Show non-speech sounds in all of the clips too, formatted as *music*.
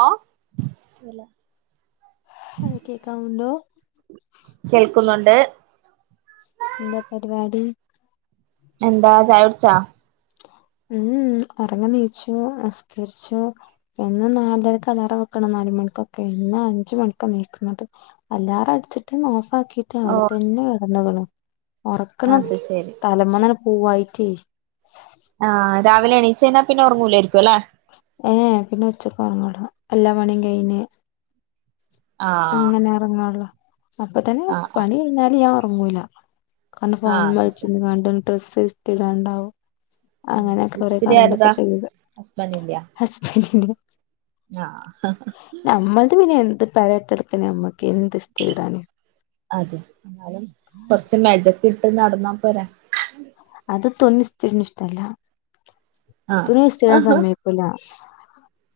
ഓ കേക്കാവുണ്ടോ *unintelligible* എന്താ പരിവാടി എന്താ ചായുട്ച്ച ഉം ഓർങ്ങി നീച്ചു നിസ്കരിച്ചു എന്നും നാലരക്ക് അലാറം വെക്കണം നാല മണിക്കൊക്കെ ഇന്നഞ്ച് മണിക്ക നീക്ക് ണത് അല്ലാറ അടിച്ചിട്ട് ഓഫ് ഫാക്കീട്ട ഓ വടെ തന്നെ കെടന്ന്ക്ക്ണ് ഒറക്കണം അത് ശരി തലമന്നങ്ങ് പോവായിട്ടേ ആ രാവിലെ എണീ ഏ പിന്നെ ഉച്ചക്കൊറ്ങ്ങൂല എല്ലാ പണി കയ്ഞ്ഞ് ആ അങ്ങനെ ഓർങ്ങള്ളൂ അപ്പൊ തന്നെ ആ ആ പണി കഴിഞ്ഞാല് ഞാ ഓ ങ്ങൂല കണ്ണ് ആ ഫോണ് അത് ശരി മെകൾച്ച്ങ്ങാണ്ട് ഡ്രസ്സ് ഇസ്തിരി ടാണ്ടാവും അങ്ങനെ കൊറെ മിസ്തിരി കാര്യങ്ങളൊക്കെ ആരതാ ചെയ്ത് ഹസ്ബൻഡ് ഇല്ല്യ ഹസ്ബൻഡിന്റെ ആ നമ്മൾ ത് പിന്നെ എന്ത് പയേ അയ്ന് അമ്മക്കെന്ത് ഇസ്തിരി ടാനാ അതെ എന്നാലും കൊറച്ച് മജക്കെട്ട് നടന്നാ പോരാ ത്തൊന്നു സ്തിരി ട്ണ ഇഷ്ടല്ല ആ തുണി ഇസ്തിരിടാൻ ആ സമ്മയ്ക്കൂല ഉ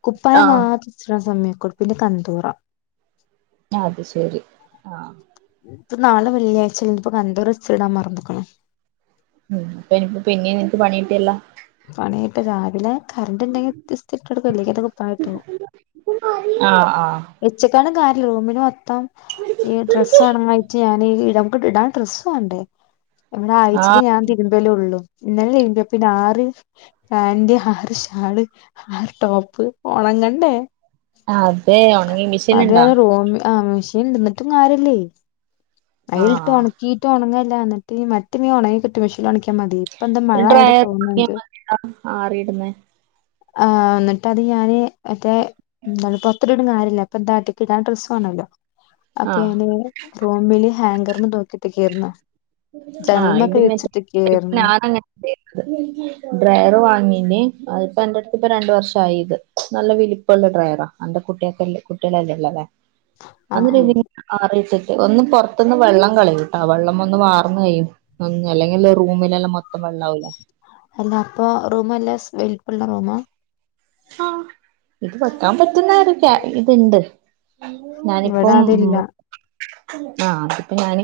കുപ്പായ മാത്ര സ്തിരിടാ സമ്മയ് കുപ്പിൻ്റെ കന്തൂറ അത് ശെരി ആ ഇപ്പ നാളെ വെള്ളിയാഴ്ച ല്ലേ ഇപ്പ കന്തൂറഇസ് തിരിടാൻ മർന്ന്ക്ക്ണ് ഉം പ്പ നിക്ക് പിന്നിം നിനക്ക് പണികിട്ടിയല്ലോ പണി കിട്ടി രാവിലെ കരൻ്റിണ്ടങ്കി ഇസ്‌തിരിട്ടൊട്ക്കും അല്ലങ്കി അത് കുപ്പായട്ടോളും ആ ആ വെച്ച്ക്കാണ്ട് കാര്യല്ല റൂമിൽ മോ ത്തം ഈ ഡ്രസ്സ് ഉണങ്ങായിറ്റ്‌ ഞ ന് നമ്മക്ക് ഇടാൻ ഡ്രസ്സ്‌ വാണ്ടേ ഇവിടെ ആ ആയ്ച്ചേല് ഞാൻ തിര്മ്പലോള്ളൂ ഇന്നലെ തിര്മ്പിയപ്പോ പിന്നെ ആറ് പാന്റ് ആറ് ഷാള് ആറ് ടോപ്പ് ഒണങ്ങണ്ടേ അതെ ഉണങ്ങി മിഷീൻ അതെ ഇണ്ടാ റൂമി ആ മ് മിഷീന്ണ്ട് ഇന്നേട്ടും കാര്യല്ലേ ആ അയലിട്ട് ആ ഒണക്കീട്ട് ഒണങ്ങ ഇല്ല എന്നിട്ട് മറ്റമേ ഒണങ്ങികിട്ടും മെഷീന്ല് ഒണക്കിയമതി ഒരു ഡ്രൈ ആറിടുന്നെ ആ ന്ന്ട്ട് അത് ഞാന് മറ്റേ എന്താണ്പ്പോ പൊറത്ത്ട്ട്ട്ടും കാര്യല്ല ഇപ്പന്താ അട്ടികിടാൻ ഡ്രസ്സ്‌ വാണല്ലോ അപ്പ ആഹ് ഞാന് റൂമിൽ ഹാങ്കറ്മ്മേ തൂക്കിയിട്ട്ക്കേര്ന്നു ആഹ് ഇത് *unintelligible* ഡ്രയറ് വാങ്ങി ഇനി അത്പ്പോ അന്റെട്ത്ത് ഇപ്പൊ രണ്ട് വർഷായിത് നല്ല വലിപ്പള്ള ഡ്രൈറാ അന്റെ കുട്ട്യാക്ക് കുട്ടിളല്ലേള്ളത് ആ അന്ന് ആ *unintelligible* ഒന്ന് പൊറത്ത്ന്ന് വെള്ളം കളയും ട്ടോ വെള്ളം ഒന്ന് വാ റ്ന്നയ്യും അല്ലെങ്കിൽ റൂമിലെല്ലാം മൊ അല്ല അപ്പൊ റൂമല്ലാ സ് വേല് പ്പള്ളറൂമാ ആ ഇത് വെക്കാൻ പറ്റ്ന്നൊര് ഗ്യാ ഇത്ണ്ട് ഇവിടെ ഞാനിപ്പം അതില്ല മു ആ അതിപ്പോ ഞാന്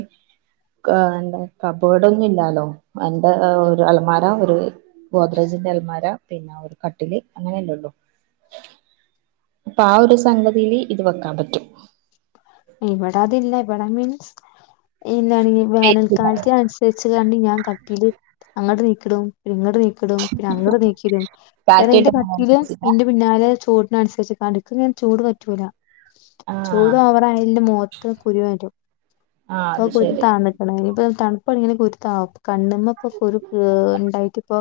ക എന്താ കബേർഡൊന്നും ഇല്ലാലോ എന്റെ ഒര് അലമാര ഒരു ഗോദ്രേജിന്റെ അലമാര പിന്നെ ഒരു കട്ടില് അങ്ങനെയല്ലോ അപ്പൊ ആ ഒരു സംഗതില് ഇത് വെക്കാൻ പറ്റും ഇവടെ അതില്ല ഇവടെ മീൻസ് എന്താണി വേനൽക്കാലത്തിനനുസരിച്ച്ക്കാണ്ട് ഞാൻ കട്ടില് അങ്ങട്ട് നീക്കിടും പിന്നെ ഇങ്ങട്ട് നീക്കിടും പിന്നെ അങ്ങട്ട് നീക്കിടും കാരണം കാറ്റായിട്ട് ഇന്റെ കട്ടില് ഇന്റെ പിന്നാലെ ചോ അനുസരിച് അനക്ക് ചോർ പറ്റൂല ആഹ് ചൂട് ഓവറായി എന്റെ മോത്ത് കുരു വരും ആഹ് ഇപ്പം അത് കുരു ശരി താന്ന്ക്ക്ണ് ഇപ്പ ഇപ്പം തണ്പ്പാണെങ്കില് കുരു താവും കണ്ണ്മ്മ ഇപ്പം കുരു ഏ ഇണ്ടായിട്ടുപ്പോ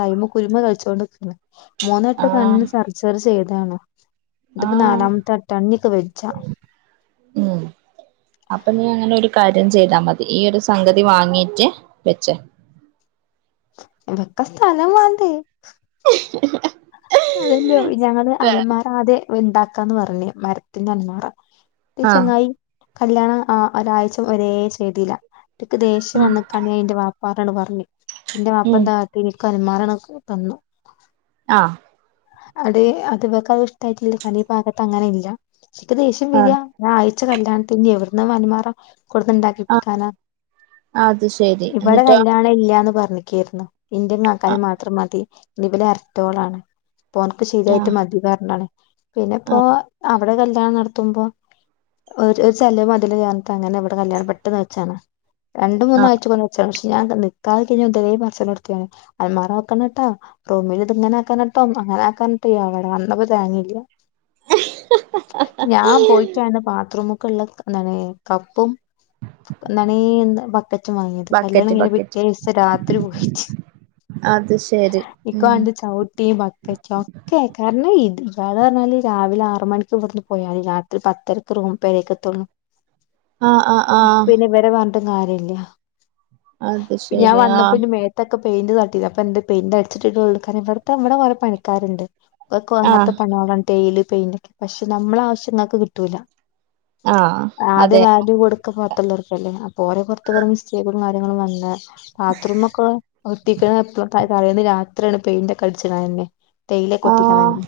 കൈമ കുരുമൽ കളിച്ചോണ്ട്ക്ക മൂന്നെട്ടം ആഹ് കണ്ണ് സർജറി ചെയ്ത് അതാണോ ഇതുപ്പം ആഹ് നാലാമ്ത്തട്ട ഇഞ്ഞ്പ്പം വജ്ജ ഉം അപ്പഞ്ഞ് അങ്ങനെ ഒരു കാര്യം ചെയ്താമതി ഈ ഒരു സ് സംഗതി വാങ്ങീട്ട് വെച്ചോ വെക്കം സ്ഥലം മതി *unintelligible* *unintelligible* അതെന്തെയോ ഞങ്ങള് അല്മാറാ ആദ്യേ ഇണ്ടാക്കാന്ന് പറഞ്ഞ് മരത്തിന്റെ അൽമാറ ഈ ആഹ് ചങ്ങായി കല്യാണം ആ ഒരാഴ്ച ഒരേ ചെയ്തീല്ല ഇന്ക് ദേഷ്യം വന്നക്കാണ്യേ ഇന്റെ വാപ്പാ താണ്ട് പറഞ്ഞ് ഇന്റെ ഉം വാപ്പന്താക്കിയെ അല്മാറ ആണ് തന്നു ആഹ അത് അത് ഇവക്ക് അഹ് ഇഷ്ട്ടായിട്ടില്ല്യ അത് ഈ ഭാഗത്ത് അങ്ങനെ ഇല്ല ഇന്ക് ദേഷ്യം ആഹ് വരാ ഞാ കല്യാണത്ത്ന്റയോ എവിട്ന്നാ അല്മാറ ആഹ് കൊടുത്ത്ണ്ടാക്കിപ്പിക്കാന അത് ശരി ഇവിടെ എന്നിട്ടോ കല്യാണല്ലാന്ന് പറഞ്ഞു കുളിക്ക്യാരുന്നു ഇന്റിം ആഹ് കാക്കാന്റിം മാത്രം മതി ഇവല് അർതോളാണ് അപ്പോ ഓൻക്ക് ശീലയിട്ട് ആഹ് മതി പറഞ്ഞാണ് പിന്നെ ഇപ്പോ അവിടെ കല് കല്ല്യാ നടത്തുമ്പോ ഒരു ചെലവ് മതിലെ ഞാൻ അങ്ങനെ ഇവിടെ കല്ല്യാണം പെട്ടെന്ന് വെച്ചാണ് രണ്ട് മൂന്ന് ആഹ് ആഴ്ച പറഞ്ഞ് വെച്ചാണ് ഞാൻ ത നിക്കാഹ് കഴിഞ്ഞ ഇതരേ പറച്ചിലോടുത്തിയാണ് അലമാറ ആക്കണട്ടോ റൂമിൽ ഇത് ഇങ്ങനെ ആക്കണ ട്ടോ അങ്ങനെ ആക്കന്ട്ടോ എവടെ വന്നപ്പോ ഒരു തേങ്ങീല്ല്യാ ഞാൻ പോയിട്ടാണ് ബാത്ത്റൂമ് ക്ക്ള്ള എന്താണ് കപ്പും എന്താണ് എ ബ ക്കറ്റും വാങ്ങിയത് ബക്കറ്റ് കല്യാണകഴിഞ്ഞ ബക്കറ്റ് പിറ്റേസം രാത്രി പോയിറ്റ് അത് ശരി ഇന്ക്ക് ഉം വാണ്ടിയെ ചവിട്ടി ബ ഓക്കെ കാരണം ഇത് ഇയാള്റ്ഞ്ഞാല് രാവിലെ ആറ് മണിക്ക് ഇവിടെന്ന് പോയാൽ രാത്രി പത്തരക്ക് റൂ പേരേക്കെത്തൊള്ളൂ ആ ആ ആഹ് കാര്യല്ല അത് ഞാൻ ശരി വന്നപ്പോ ആഹ് ഇൻ്റെ മേത്തെക്കെ പെയിൻ്റ് തട്ടി അപ്പ എന്ത് പെയിൻ്റ് അടിച്ചിട്ടുള്ളക്കാരം ഇവിടുത്തെ ഇവിടെ വഴ പണിക്കാരുണ്ട് ഒ കൊങ്ങത്തെ ആഹ് പണിയോളാ ടെയില് പിന്നക്ക് പക്ഷെ നമ്മളാവശ്യങ്ങക്ക് കിട്ടൂല ആഹ് അദ്യ അതെ വാല്യൂ കൊടുക്കുംപ അ കലർക്കല്ലേ പോര പൊർത്ത് *unintelligible* ങ്ങിലും വന്നാ ബാത്റൂം ഒക്കെ ഒട്ടിക്ക തലേന്ന് രാ എത്രാണ് പെയിന്റക്കെ അടിച്ചേന് ആയേനെ തേയില ആഹ് കൊത്തിക്കണെ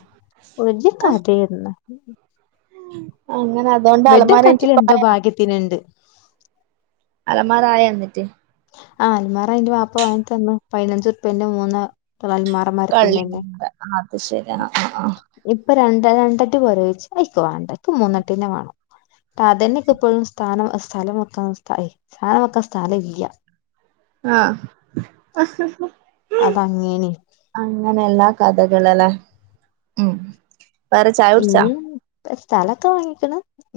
ഒരു കഥയില്ല അങ്ങനെ അതുകൊണ്ട് ബെഡും അലമാര കട്ടിലും എന്തോ എനിക്കിപ്പായ ഭാഗ്യത്തിനുണ്ട് അലമാര ആയ എന്നിട്ട് ആ അൽമാറ അന്റെ വാപ്പ വാങ്ങി തന്ന് പതിനഞ്ചറുപ്പേന്റെ മൂന്ന് ൽമാറ കള്ളി മരത്തിൻ്റെല്ലേ അത് ശരി ആഹ് ആഹ് ആഹ് ഇപ്പൊ രണ് രണ്ടട്ടി പോരേച്ച് അയിക്ക് വേണ്ട ക്ക് മൂന്നട്ടീന്നെ വേണം സാധനൊക്കെ ഇപ്പോഴും സ്ഥാനം സ്ഥലം വക്ക സ്ഥ സാനം വെക്കൻ സ്ഥലം ഇല്ല ആഹ് അത് അങ്ങനെയ അങ്ങനെ എല്ലാ കഥകളലെ ഉം പറ ചായകുടിച്ചാ ഇനി സ്ഥലൊക്കെ വാങ്ങിക്കണ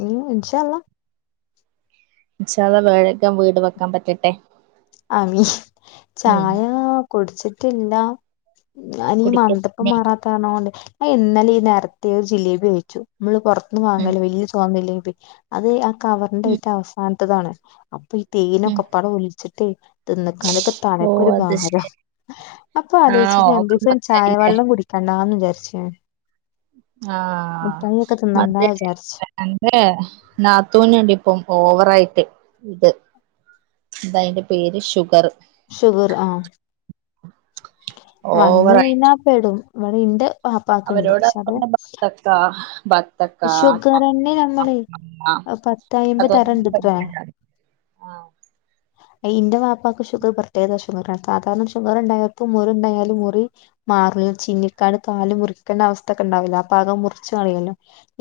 ഉം ഇഷാഅള്ള ചില വേഴഗം വീട് വെക്കാൻ പറ്റട്ടെ ആമീൻ ഉം ചായ കുടിച്ചി പില്ല അനി കുടിക്ക മന്തപ്പ മറാത്തകാരാണോണ്ട് എന്നാല ഈ നേരത്തെ ഒരു ജിലേബി കഴിച്ചു നമ്മള് പുറ ന്ന് ഉം വാങ്ങല്ലേ വല്യ സോന്നല്ലേ *unintelligible* അതെ ആ കവറിന്റെ ഉം ഏറ്റവും അവസാനത്തതാണ് ആ *unintelligible* ഉം തേനൊക്ക പറ ഒളിച്ചി *unintelligible* തിന്നക്കാണ്ട്ക്കെ ഓ തലക്കൊരു അത് ഭാരം ശരി അപ്പൊ ആഹ് ഓക്ക് അത്ച്ചട്ട് എ ചായ വെള്ളം കുടിക്കാണ്ടാന്ന് വിചാരിച്ചു അ ആ തിന്നണ്ടാ മറ്റേ വിചാരിച്ചു എന്റെ നാത്തൂനിണ്ടിപ്പം ഓവറായിട്ട് ഇത് എന്താ അതിന്റെ പേര് ഷുഗർ ഷുഗർ ആ വന്ന് ഓവറായിട്ട് കഴിഞ്ഞാ പെടും ഇവിടെ ഇന്റെ വാപ്പാക്ക്ണ്ട് അവരോട് പക്ഷെ അത് *unintelligible* ബത്തക്ക ബത് ത്തക്ക ഷുഗറന്നെ ചക്ക നമ്മള് മാങ്ങ പത്തയ്മ്പത് അതൊന്നും തരംണ്ട്ത്രേ കഴിക്കണ്ടാന്ന് ആ അ ഇന്റെ വാപ് പ്പാക്ക് ഷുഗർ പ്രത്യേക പ്രത്യേകത ഷുഗർ സാധാരണ ഷുഗർ ഉണ്ടായപ്പോ മുറി ഉണ്ടായാലും മുറി മാറില്ല ചിന്നിക്കാട് കാല് മുറിക്കേണ്ട അവസ്ഥ ഒക്കെ ഉണ്ടാവില്ല അപ്പ ആകെ മുറിച്ച് കളയല്ലോ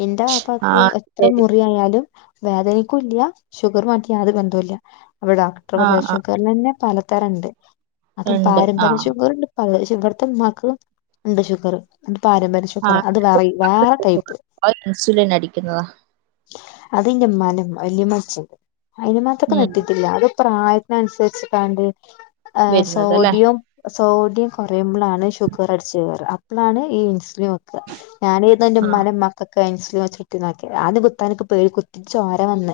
എന്റെ ആ വാപ്പാക്ക് എത്ര ശരി മുറിയായാലും വേദനക്കും ഇല്ല ഷുഗർ മാക്കി യാതൊരു ബന്ധോ ഇല്ല അവിടെ ഡോക്ടർ ആ പറയാ ആ ഷുഗർലന്നെ പല ത്തരണ്ട് അതും ഉണ്ട് ആ പാരമ്പര്യ ഷുഗറ്ണ്ട് പ ഇവിടുത്തെ ഉമ്മാക്ക് ഉണ്ട് ഷുഗർ പാരമ്പര്യ ആ ഷുഗറാ അത് വേ വേറെ ടൈപ്പ് ഇൻസുലിൻ അടിക്കുന്നതാ അതിന്റെ ഉമ്മാന്റെ ഉമ്മ വല്യമച്ചണ്ട് അയിനുമാത്തൊക്കെ ഉം നിത്തിത്തില്ല അതു പ്രായത്തിന അനുസരിച്ചിട്ടാണ്ട് ആ വരുന്നത് അല്ലേ സോഡിയും സോഡിയം കുറയുമ്പോളാണ് ഷുഗർ അടിച്ച് കേറുവ അപ്പോളാണ് ഈ ഈൻസ് സുലിൻ വെക്ക ഞാൻ ഇത് എന്റെ ആ ഉമ്മാന്റെ ഉമ്മാ ക്കിൻസുലിൻ വെച്ച് കൊടുക്കുന്നതൊക്കെ ആദ്യം കുത്താൻക്ക് പേടി കുത്തി ചോര വന്ന്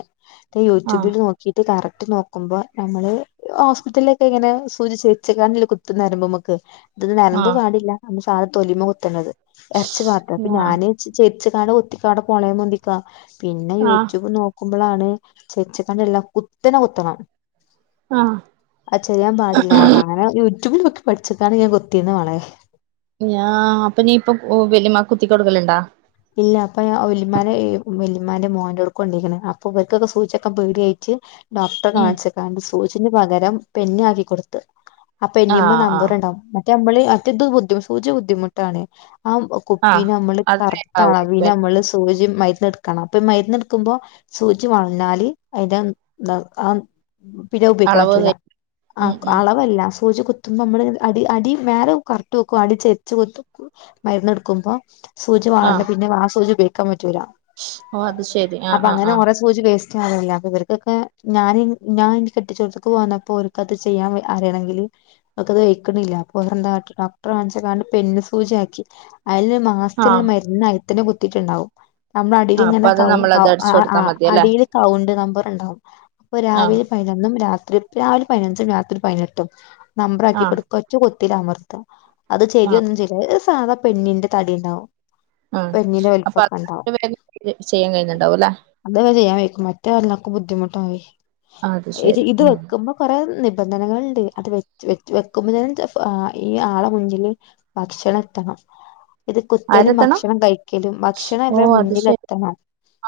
ഞാ ആ യൂട്യൂബിൽ നോക്കീട്ട് കറ റ്റ് നോക്കുമ്പോ നമ്മള് ഹോസ്പിറ്റലിലൊക്കെ ഇങ്ങനെ സൂചിച്ച് വച്ചക്കാണ്ടല്ലേ കുത്ത ഞരമ്പുമ്മക്ക് ഇത് ആ നരമ്പ് പാടില്ല സ തൊലിമ കുത്തണത് ഇറച്ചി പാത്താ അപ്പൊ ആ ഞാന് ച്ചി ച്ചെ ച്ച്ക്കാണ്ട് ഒത്തിക്കാടെ പോണേ മുന്തിക്ക പിന്നെ ആ യൂട്യൂബ് നോക്ക ക്കുമ്പളാണ് ചെരിച്ച് കാണ്ട അല്ല കുത്തനെ കുത്തണം ആ അയ് ചെയ്യാൻ പാടില്ല റാ അങ്ങനെ യൂട്യൂബിൽ നോ പട്ച്ച്ക്കാണ്ട് ഞാൻ കൊത്തിന്ന് മളെ ഞാ അപ്പൊ നീ ഇപ്പൊ വലിയമ്മാക്ക് കുത്തി കൊട്ക്കൽ ഇണ്ടോ ഇല്ല അപ്പ ഞാൻ വല്ലിമാനെ വല്ലിമാന്റെ മോന്റോട്ക്ക് കൊണ്ടെയ്ക്ക്ണ് അപ്പൊ ഇവര്ക്കൊക്കെ സൂചി വെക്കാൻ പേടിയായിട്ട് ഡോക്ടറെ ഉം കാണിച്ച് കാണ്ട് സൂചിന് പകരം പെന്ന് ആക്കി കൊട്ത്ത് ആ പെന്നിമ്മേ ആഹ് നമ്പർ ആഹ് ഇണ്ടാവും റ്റെ നമ്മൾ മറ്റെത് ബുദ്ധിമു സൂചി ബുദ്ധിമുട്ടാണ് ആ ആഹ് കുപ്പിനെ നമ്മൾ കറ അതിനെ താ വിനെ ആവുമായിരിക്കും നമ്മൾ സൂചിം അയ്ന്ന് ഇ ക്കണം ഇപ്പം മര്ന്ന് ഇട്ക്കുമ്പോ സൂചി വൾഞ്ഞാല് അയിന്റെ ന്താ ആ പിന്നെ അയ് ഉപയോഗിക്കാൻ അളവ് പറ്റൂല തെറ്റി ആ ഉം ഉം അളവല്ല സൂചി കുത്തുമ്പോ അമ്മൾ അടി അടി മേലെ കററ്റ് വെക്കും അടി ചെര്ച്ച് കുത്തും മര്ന്ന് ഇട്ക്കുമ്പോ ആഹ് സൂചിമാണല്ലേ ആ സൂചി ഉപയോയിക്കാൻ പറ്റ് റ്റൂലാ ഓ അത് ശെരി ആഹ് അപ്പ ആഹ് അങ്ങനെ ആഹ് കൊറെ സൂചി വേസ് *unintelligible* അതല്ല അപ്പ ഇവർക്കൊക്കെ ഞാൻ ഞാൻ ഇന്റെ കെട്ടിച്ചോട്ത്ത്ക്ക് പോന്നപ്പോ ഒർക്ക് അത് ചെയ്യാൻ അറെണെങ്കിൽ അത് വെയ്ക്ക്ണില്ലാന്ന് അപ്പൊ ഓരെന്താ കാട്ട്ണെ ഡോക്ടറെ കാൺച്ച് കാണ്ട് പെന്ന് സൂചിയാക്കി അയിൽ മാസ്ത്തിൽ ഇള്ള ആഹ് മര്ന്ന് *unintelligible* ത്തിന് കുത്തീട്ട് ഇണ്ടാവും നമ്മൾ അടീൽ ആഹ് അപ്പൊ ഇങ്ങനെ അത് കൗ നമ്മൾ കൗ അത് ആ അടിച്ചു അ അ കൊടുത്താൽ മതിയല്ലേ അടീൽ കൗണ്ട് നമ്പർ ഇണ്ടാവും അപ്പൊ ആഹ് രാവിലെ പതിനനൊന്നും രാത് *unintelligible* രാവിലെ പതിനഞ്ചും രാത്രി പതിനെട്ടും നമ്പറാക്കി ആഹ് കൊട്ക്ക *unintelligible* തിൽ അമർത്താ അത് ചെരി ആഹ് ഒന്നും *unintelligible* സാധാ പെണ്ണിന്റെ തടി ഇണ്ടാവും ഉം ഇപ്പ എങ്ങനെയ അപ്പൊ വലിപ്പം അത് കണ്ടോ അത്ര വേഗം ചെയ്ത് ചെയ്യാൻ കഴിയുന്നുണ്ടാവും അല്ലേ തൊക്കെ ചെയ്യാം പറ്റും മറ്റെ എല്ലാക്കും ബുദ്ധിമു ട്ടായി ആഹ് അത് ഇര് ശെരി ഇത് ഉം വെക്കുമ്പോ കൊറേ നിബന്ധനകള് ഇണ്ട് അത് വെ വെക്കുമ്പത്തേനും ചലപ്പോ ആ ഇ ആളെ മുന്നില് ഭക്ഷണം എത്തണം ഇത് കുത്തലുംമ ആരെത്തണം ഭക്ഷണം കഴിക്കലും ഭക്ഷണം ഓ ഇടെ അത് ശെരി മുന്നിലെത്തണം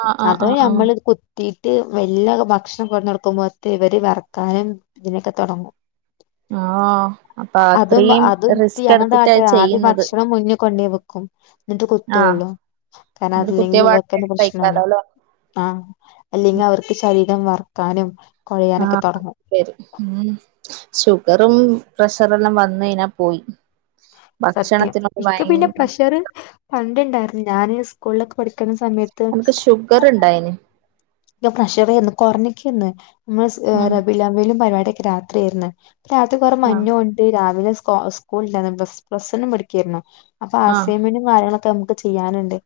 ആഹ് ആഹ് അതോ ആഹ് ആഹ് ഞമ്മൾ കൊത്തി ട്ട് വല്ല ഭക്ഷണം കൊറഞ്ഞ് കൊടുക്കുമ്പോഴത്തെ ഇവര് വറക്കാനും ഇതിനൊക്കെ തുടങ്ങും ആ അപ്പ അതും അത്രയും അതും ഇത് റിസ്ക് ഞങ്ങളുടെ എടുത്തിട്ടാ ചെയ്യുന്നത് കൊ ന്നിട്ട് ആഹ് കുത്തോള്ളും കാരണം എന്നിട്ട് അതില്ലി ഇവർക്ക് കുത്തിയപാടെ തന്നെ പ്രശ്നാണ് കഴിക്കാലോല്ലേ ആ അല്ലങ്കി അവർക്ക് ശരീരം വാർ കാനും ആഹ് വരും മം ഷുഗറും പ്രെഷറെല്ലാം വന്ന് കഴിഞ്ഞ പോയ് സത്യം ഇക്ക് പിന്നെ പ്രെഷറ് പണ്ടേ ഇണ്ടാര്ന്ന് ഞാന് കുള്ളെക്ക് പഠി ഉൻക്ക് ഷുഗ്റിണ്ടായിന് ൻ്റെ പ്രെഷറെ ഒന്ന് കൊറഞ്ഞങ്ങി ഒന്ന് മസ് ഉം റബിലവിലും പരുപാടി ഒക്കെ രാത് ത്രിയല്ലേ രാത്രി കൊറേ ആഹ് മഞ്ഞു ഒണ്ട് രാവിലെ ഹൊ അത് *unintelligible* പ്രസന്നം പഠിക്ക്യാര്ന്നോ അപ്പ ആഹ് അസൈൻമെൻ്റ് കാര്യങ്ങള ത് നമ്മക്ക് ചെയ്യാന്ണ്ട്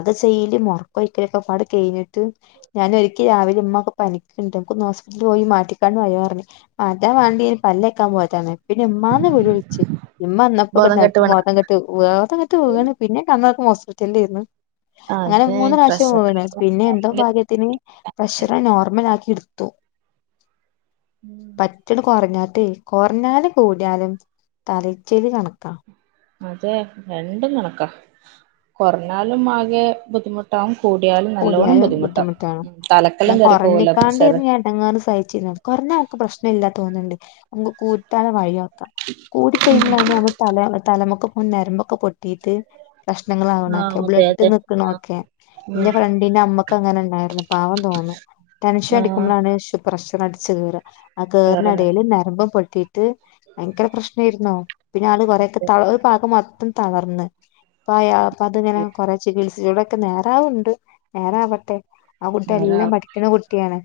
അത് ചെയ്യല് *unintelligible* കയിഞ്ഞ്ട്ട് ഞാ പിന്നെ മ്മാന്ന് വിളി വിളിച്ച് ഇമ്മ വന്നപ്പ പിന്നെ ബോധം കെട്ട് നെല്ത്ത് വീണ ബോധംകെട്ട് ബോധംകെട്ട് വീണ് പിന്നെ കണ്ണോർക്കുമ്പോ ഹോസ് അറ്റൻഡ്ചെയ്യുന്ന് അങ്ങനെ അതെ മൂന്ന് പ്രാശം പ്രഷർ വീണ് പിന്നെ എന്തോ ഭാഗ്യ പ്രഷറ് നോർമലാക്കി ടുത്തു ഉം പറ്റിണ് കൊറഞ്ഞാരു ട് കൊറഞ്ഞാലും കൂടിയാലും തലക്കൊരു കണക്ക അതെ രണ്ടും കണക്ക കുറഞ്ഞാലും ആകെ ബുദ്ധിമുട്ട കൂട്യാലും ബുദ്ധിമുട്ടാണ് തലക്കെല്ലാം ഞാൻ കേറി പോവല്ലോ കരഞ്ഞിക്കാണ്ട് പ്രഷറ് എടങ്ങേറ് സഹിച്ച് വെല്ലാ തോന്നുണ്ട് കു കൂറ്റാനം വയ്യ കൂടി ചെയ്യുമ്ലലാണെ അങ്ങ് തല തലമൊക്കൊക്കെ ഞെരമ്പ് ഒക്കെ പൊട്ടീട്ട് പ്രശ്നങ്ങൾ ആവണെ ആഹ് ഒക്കെ അതെ ബ്ലഡ് അതെ ആഹ് നിക്ക്ണൊക്കെ ഉം ന്റെ ഫ്രണ്ടിന്റെ അമ്മക്ക് അങ്ങനെ ഇണ്ടായിരുന്നു പാവം തോന്നും ടെൻഷൻ ആഹ് അടിക്കുമ്പളാണ് സ് പ്രശ് അടിച്ച് കെറാ ആ കേർ വേറെന്ന നെടെൽ ഞരമ്പ് പൊ പറ്റീട്ട് ഭയങ്കര പ്രശ്നായിരുന്നോ പിന്നെ ആള് കുറെയൊക്കെ ത ഒരു ഭാഗം മാത്രം തളർന്ന് പ അപ്പ അത്ങ്ങനെ കൊറെ ചികിത്സ *unintelligible* വോക്കെ നേരാവുംണ്ട് നേരാവട്ടെ ട്ടെ ആ കുട്ടി വേറെ എല്ലാം പഠിക്കുന്ന കുട്ടിയാണ്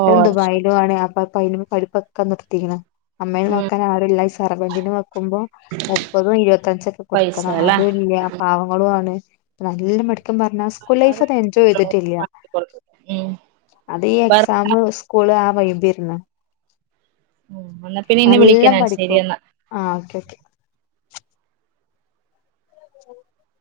ഓ അത് ശരി ദുബായിലും ആണ് അപ്പ അ അ പഠിപ്പൊക്കെ നിർത്തിക്കണം അമ്മെ ഉം നോക്കാൻ ആളില്ല *unintelligible* നിക്കുമ്പോ മുപ്പതും ഇരുപത്തഞ്ചൊക്കെ പൈസ കൊടുക്കണം അല്ലേ അതുംല്ല പാവങ്ങളും ആണ് നല്ല മടി സത്യം പർഞ്ഞ ലൈഫ് എൻജോയ് ചെയ്തിട്ടില്ല. അത് ഈ ഉം എക്സാം സ്കുൾ ഇള ആ വൈബേർന്നു ഉ എന്നാ പിന്നെ നിന്നെ വിളിക്കാ ശരി എന്നാ ആ ഓക്കെ ഓക്കെ *unintelligible*